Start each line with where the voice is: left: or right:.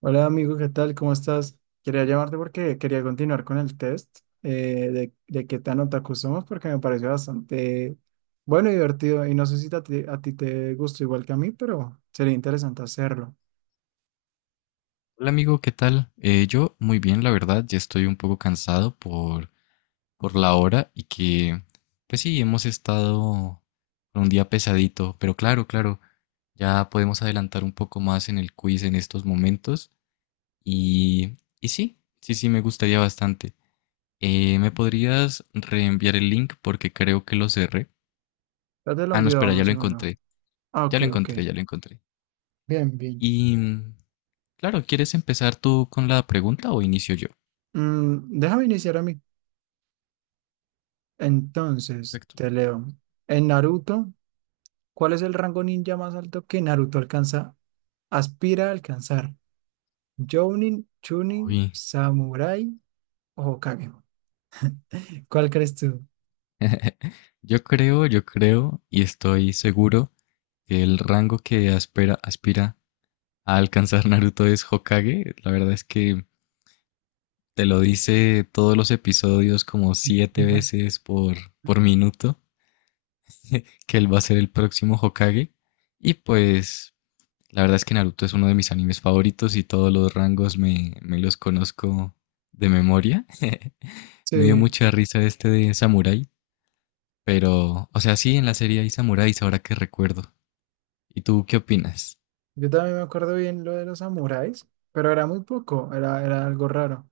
right: Hola amigo, ¿qué tal? ¿Cómo estás? Quería llamarte porque quería continuar con el test de qué tan otaku somos porque me pareció bastante bueno y divertido y no sé si a ti te gusta igual que a mí, pero sería interesante hacerlo.
left: Hola amigo, ¿qué tal? Yo muy bien, la verdad, ya estoy un poco cansado por la hora y que, pues sí, hemos estado con un día pesadito, pero claro, claro, ya podemos adelantar un poco más en el quiz en estos momentos y sí, sí, sí, me gustaría bastante. ¿Me podrías reenviar el link? Porque creo que lo cerré.
right: Ya te lo
left: Ah, no,
right: envío,
left: espera,
right: vamos un
left: ya lo
right: segundo.
left: encontré,
right: Ah,
left: ya
right: ok,
left: lo
right: ok.
left: encontré, ya lo encontré.
right: Bien, bien.
left: Y, mm, claro, ¿quieres empezar tú con la pregunta o inicio yo?
right: Mm, déjame iniciar a mí. Entonces,
left: Perfecto.
right: te leo. En Naruto, ¿cuál es el rango ninja más alto que Naruto alcanza, aspira a alcanzar? Jounin, Chunin,
left: Uy.
right: Samurai o Kage. ¿Cuál crees tú?
left: Yo creo y estoy seguro que el rango que aspira a alcanzar Naruto es Hokage. La verdad es que te lo dice todos los episodios como siete
right: Ujú.
left: veces por minuto que él va a ser el próximo Hokage. Y pues la verdad es que Naruto es uno de mis animes favoritos y todos los rangos me los conozco de memoria. Me dio
right: Sí,
left: mucha risa este de Samurai, pero, o sea, sí, en la serie hay samuráis ahora que recuerdo. ¿Y tú qué opinas?
right: yo también me acuerdo bien lo de los samuráis, pero era muy poco, era algo raro.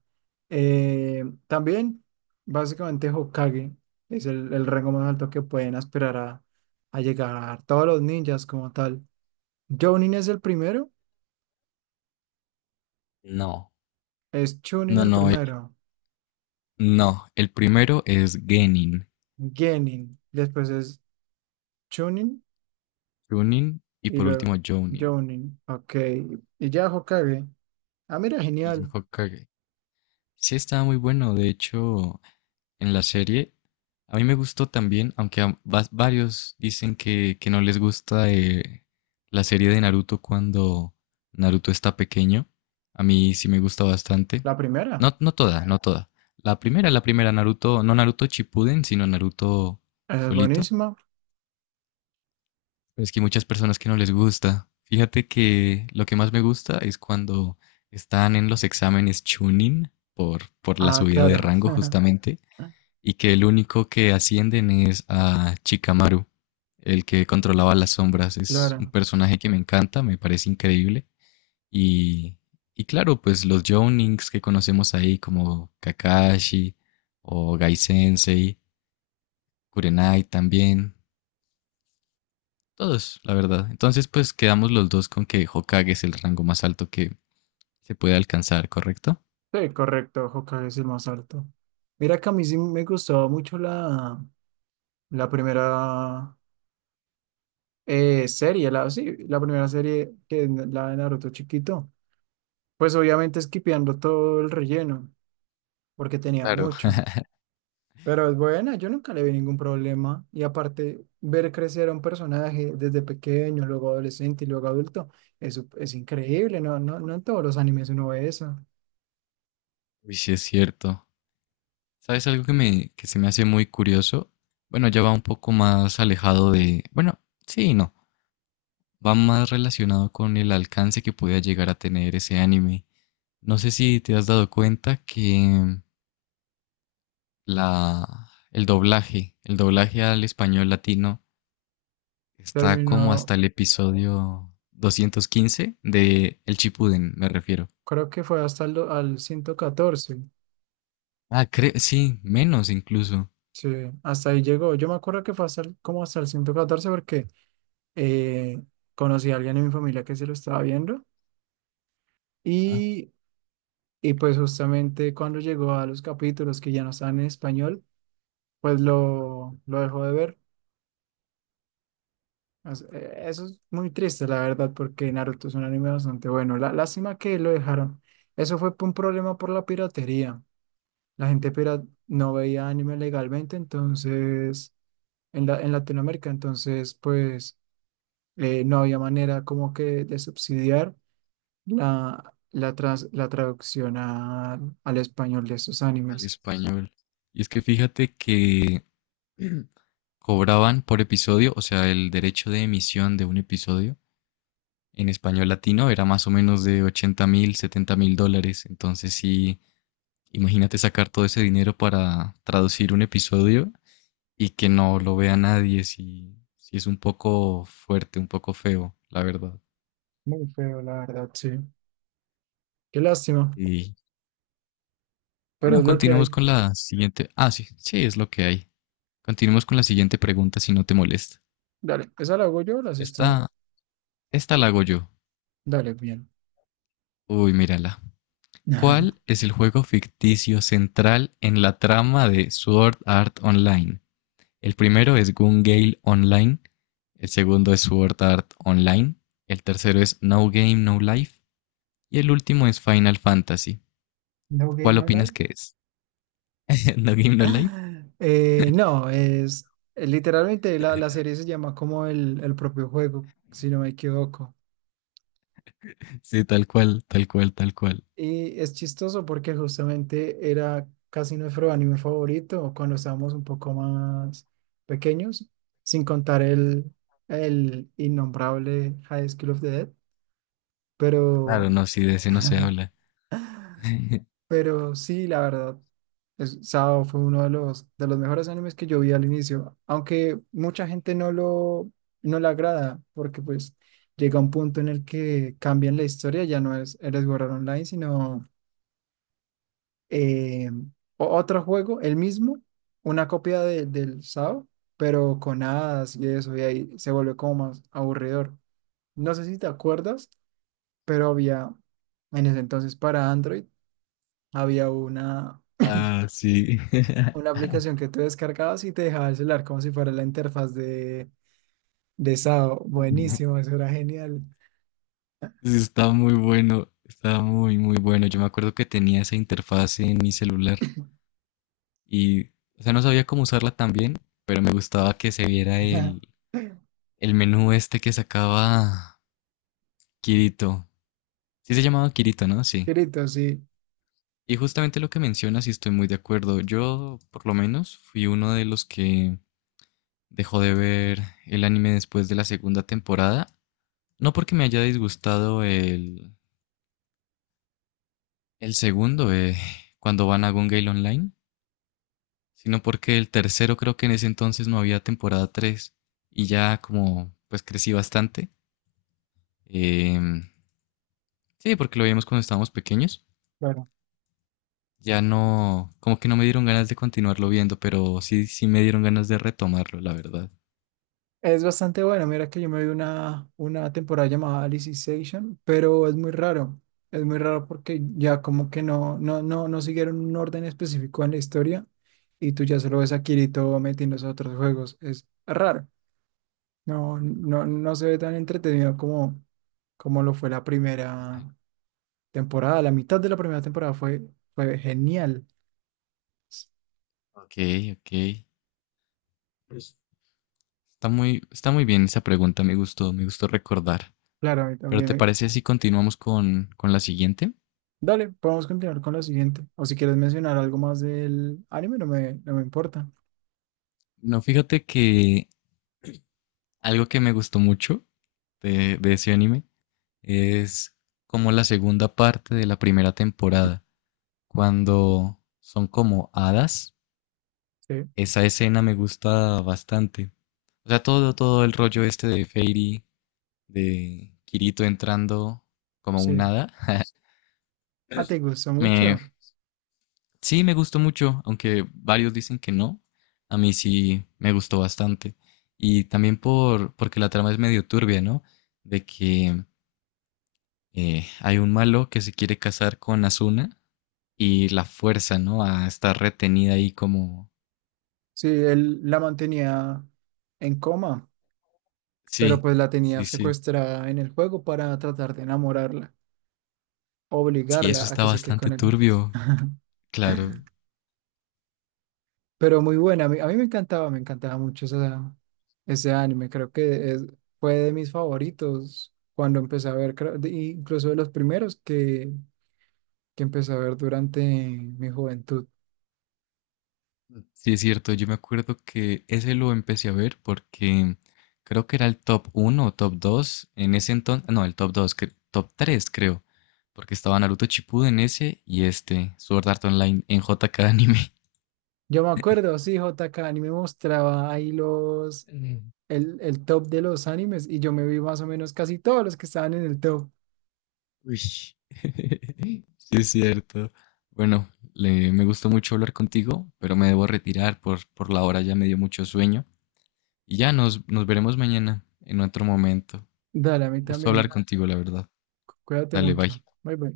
right: También, básicamente, Hokage es el rango más alto que pueden aspirar a llegar todos los ninjas como tal. Jounin es el primero,
left: No,
right: es Chunin
left: no,
right: el
left: no,
right: primero,
left: no. El primero es Genin,
right: Genin, después es Chunin
left: Chunin y
right: y
left: por último
right: luego
left: Jounin
right: Jounin, ok. Y ya Hokage. Ah, mira,
left: y el
right: genial.
left: Hokage. Sí, estaba muy bueno. De hecho, en la serie a mí me gustó también, aunque a varios dicen que no les gusta la serie de Naruto cuando Naruto está pequeño. A mí sí me gusta bastante.
right: La primera.
left: No, no toda, no toda. La primera Naruto, no Naruto Shippuden, sino Naruto
right: Es
left: solito.
right: buenísimo.
left: Pero es que hay muchas personas que no les gusta. Fíjate que lo que más me gusta es cuando están en los exámenes Chunin por la
right: Ah,
left: subida de
right: claro.
left: rango justamente y que el único que ascienden es a Chikamaru, el que controlaba las sombras. Es un
right: Claro.
left: personaje que me encanta, me parece increíble y, y claro, pues los Jounings que conocemos ahí como Kakashi o Gai Sensei, Kurenai también, todos, la verdad. Entonces, pues quedamos los dos con que Hokage es el rango más alto que se puede alcanzar, ¿correcto?
right: Sí, correcto. Hokage es el más alto. Mira que a mí sí me gustaba mucho la primera serie, la, sí, la primera serie que es la de Naruto chiquito. Pues obviamente esquipeando todo el relleno, porque tenía
left: Claro.
right: mucho. Pero es buena, yo nunca le vi ningún problema. Y aparte, ver crecer a un personaje desde pequeño, luego adolescente y luego adulto, eso es increíble, ¿no? No, no en todos los animes uno ve eso.
left: Uy, sí es cierto. ¿Sabes algo que se me hace muy curioso? Bueno, ya va un poco más alejado de, bueno, sí y no, va más relacionado con el alcance que podía llegar a tener ese anime. No sé si te has dado cuenta que el doblaje al español latino está como hasta
right: Terminó,
left: el episodio 215 de El Chipuden, me refiero.
right: creo que fue hasta el, al ciento catorce.
left: Ah, sí, menos incluso,
right: Sí, hasta ahí llegó. Yo me acuerdo que fue hasta como hasta el 114 porque eh, conocí a alguien en mi familia que se lo estaba viendo
left: ah,
right: y, y pues justamente cuando llegó a los capítulos que ya no estaban en español, pues lo dejó de ver. Eso es muy triste, la verdad, porque Naruto es un anime bastante bueno. La, lástima que lo dejaron. Eso fue por un problema por la piratería. La gente pirata no veía anime legalmente, entonces, en en Latinoamérica, entonces, pues, no había manera como que de subsidiar la traducción al español de esos
left: al
right: animes.
left: español. Y es que fíjate que cobraban por episodio, o sea, el derecho de emisión de un episodio en español latino era más o menos de 80 mil, 70 mil dólares. Entonces sí, imagínate sacar todo ese dinero para traducir un episodio y que no lo vea nadie, si, si es un poco fuerte, un poco feo, la verdad.
right: Muy feo, la verdad, sí. Qué lástima,
left: Y
right: pero
left: bueno,
right: es lo que
left: continuamos
right: hay.
left: con la siguiente. Ah, sí, sí, es lo que hay. Continuamos con la siguiente pregunta, si no te molesta.
right: Dale, ¿esa la hago yo o la haces tú?
left: Esta, esta la hago yo.
right: Dale, bien.
left: Uy, mírala. ¿Cuál es el juego ficticio central en la trama de Sword Art Online? El primero es Gun-Gale Online, el segundo es Sword Art Online, el tercero es No Game No Life y el último es Final Fantasy.
right: No gay,
left: ¿Cuál
right: no
left: opinas
right: like.
left: que es? ¿No Game No Life?
right: No, es literalmente la serie se llama como el propio juego, si no me equivoco.
left: Sí, tal cual, tal cual, tal cual.
right: Y es chistoso porque justamente era casi nuestro anime favorito cuando estábamos un poco más pequeños, sin contar el innombrable High School of the Dead.
left: Claro,
right: Pero,
left: no, sí, de ese no se habla.
right: pero sí, la verdad, es, Sao fue uno de de los mejores animes que yo vi al inicio, aunque mucha gente no lo no le agrada porque pues llega un punto en el que cambian la historia, ya no es Eres Sword Online, sino eh, otro juego, el mismo, una copia del SAO, pero con hadas y eso, y ahí se volvió como más aburridor. No sé si te acuerdas, pero había, en ese entonces para Android, había una,
left: Ah, sí.
right: una aplicación que tú descargabas y te dejaba el celular como si fuera la interfaz de SAO. Buenísimo, eso era genial.
left: Sí, está muy bueno, está muy, muy bueno. Yo me acuerdo que tenía esa interfaz en mi celular y, o sea, no sabía cómo usarla tan bien, pero me gustaba que se viera el menú este que sacaba Kirito. Sí se llamaba Kirito, ¿no? Sí.
right: Grito, sí.
left: Y justamente lo que mencionas, y estoy muy de acuerdo. Yo, por lo menos, fui uno de los que dejó de ver el anime después de la segunda temporada. No porque me haya disgustado el segundo, cuando van a Gun Gale Online, sino porque el tercero creo que en ese entonces no había temporada 3 y ya como pues crecí bastante. eh, sí, porque lo vimos cuando estábamos pequeños. Ya no, como que no me dieron ganas de continuarlo viendo, pero sí, sí me dieron ganas de retomarlo, la verdad.
right: Es bastante bueno. Mira que yo me vi una temporada llamada Alice in Station, pero es muy raro. Es muy raro porque ya como que no siguieron un orden específico en la historia y tú ya solo ves a Kirito metiéndose a otros juegos. Es raro. No se ve tan entretenido como, como lo fue la primera temporada. La mitad de la primera temporada fue, fue genial. S-
left: Ok, ok. Pues, está muy, está muy bien esa pregunta, me gustó recordar.
right: Claro, a mí
left: Pero
right: también.
left: ¿te
right: Me-
left: parece si continuamos con la siguiente?
right: Dale, podemos continuar con la siguiente. O si quieres mencionar algo más del anime, no me importa.
left: No, fíjate que algo que me gustó mucho de ese anime es como la segunda parte de la primera temporada, cuando son como hadas.
right: Sí,
left: Esa escena me gusta bastante. O sea, todo, todo el rollo este de Fairy de Kirito entrando como un
right: sí.
left: hada.
right: Ah, ¿te gustó
left: Me,
right: mucho?
left: sí, me gustó mucho, aunque varios dicen que no. A mí sí me gustó bastante. Y también porque la trama es medio turbia, ¿no? De que hay un malo que se quiere casar con Asuna y la fuerza, ¿no? A estar retenida ahí como...
right: Sí, él la mantenía en coma, pero
left: Sí,
right: pues la tenía
left: sí, sí.
right: secuestrada en el juego para tratar de enamorarla,
left: Sí, eso
right: obligarla a
left: está
right: que se quede
left: bastante
right: con él.
left: turbio, claro.
right: Pero muy buena, a mí me encantaba mucho ese anime, creo que fue de mis favoritos cuando empecé a ver, incluso de los primeros que empecé a ver durante mi juventud.
left: Sí, es cierto, yo me acuerdo que ese lo empecé a ver porque creo que era el top uno o top 2 en ese entonces, no, el top 2, cre- top 3 creo, porque estaba Naruto Shippuden en ese y este, Sword Art Online en JKAnime.
right: Yo me acuerdo, sí, JK, y me mostraba ahí los
left: Mm.
right: el top de los animes y yo me vi más o menos casi todos los que estaban en el top.
left: Uy. Sí, es cierto. Bueno, me gustó mucho hablar contigo, pero me debo retirar por la hora, ya me dio mucho sueño. Y ya nos veremos mañana en otro momento.
right: Dale, a mí
left: Un gusto hablar
right: también.
left: contigo, la verdad.
right: Cuídate
left: Dale, bye.
right: mucho. Bye bye.